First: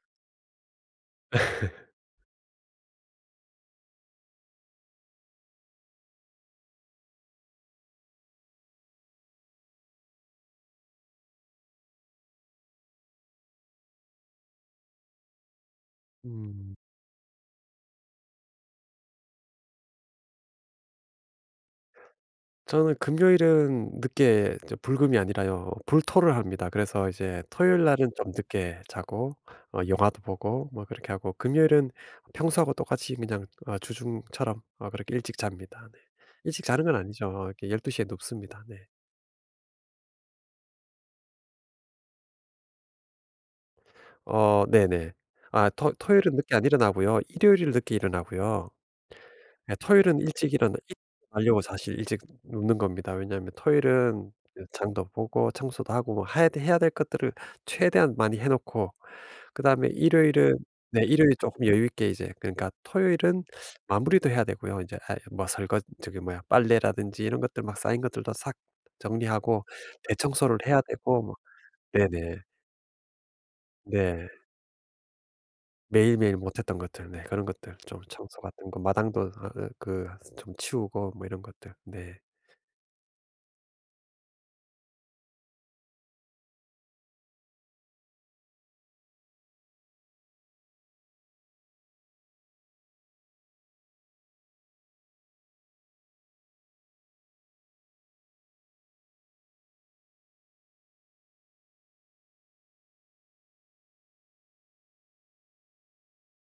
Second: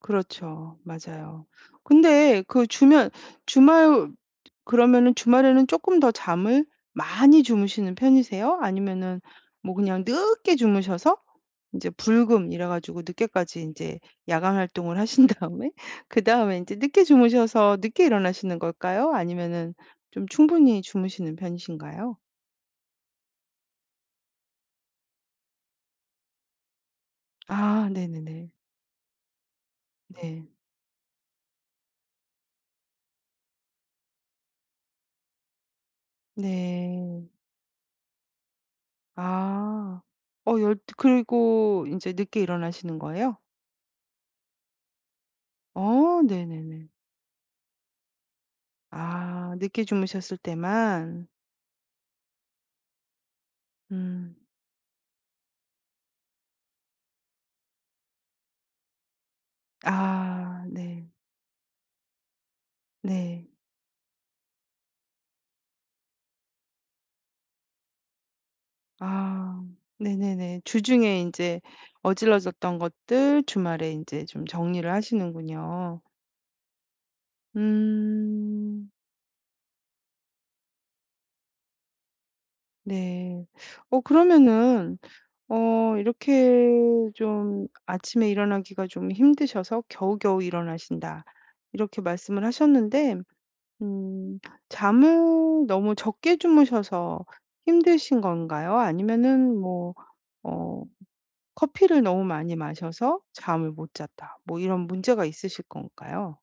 그렇죠. 맞아요. 근데 그 주면 주말 그러면은 주말에는 쪼끔 더 잠을 많이 주무시는 편이세요? 아니면은 뭐 그냥 늦게 주무셔서 이제 불금 이래 가지고 늦게까지 인제 야간 활동을 하신 다음에 그 다음에 음. 이제 늦게 주무셔서 늦게 일어나시는 걸까요? 아니면은 좀 충분히 주무시는 편이신가요? 저는 금요일은 늦게 저 불금이 아니라요 불토를 합니다. 그래서 이제 토요일 아 날은 좀 네네네. 늦게 자고 어 영화도 네. 보고 뭐 그렇게 하고 금요일은 평소하고 똑같이 그냥 어 주중처럼 어 그렇게 일찍 잡니다, 네. 일찍 자는 건 네. 아니죠. 이렇게 12:00 에 눕습니다, 네. 아. 어 열두 그리고 인제 늦게 일어나시는 거예요? 어 네네. 아 토 어. 토요일은 늦게 안 네네네. 일어나고요. 일요일을 늦게 일어나고요. 아. 예 늦게 토요일은 주무셨을 일찍 때만. 일어나려고 사실 일찍 눕는 겁니다. 왜냐하면 토요일은 음. 장도 보고 청소도 하고 해야 될 해야 될 것들을 최대한 많이 해놓고 그다음에 일요일은 아 네. 네. 일요일 쪼끔 여유 있게 이제 그러니까 토요일은 네. 마무리도 해야 되고요. 이제 아 뭐 설거 저기 뭐야 빨래라든지 이런 것들 막 쌓인 것들도 싹 아. 정리하고 대청소를 네네네. 해야 주중에 되고 뭐 인제 네네. 어질러졌던 것들 주말에 인제 네. 좀 정리를 하시는군요. 매일매일 못했던 것들 네 그런 것들 좀 청소 같은 거 음. 마당도 어 그 좀 치우고 뭐 이런 것들. 네. 네. 어 그러면은 어 이렇게 좀 아침에 일어나기가 좀 힘드셔서 겨우겨우 일어나신다. 이렇게 말씀을 하셨는데 음. 잠을 너무 적게 주무셔서 힘드신 건가요? 아니면은 뭐 어 커피를 너무 많이 마셔서 잠을 못 잤다. 뭐 이런 문제가 있으실 건가요?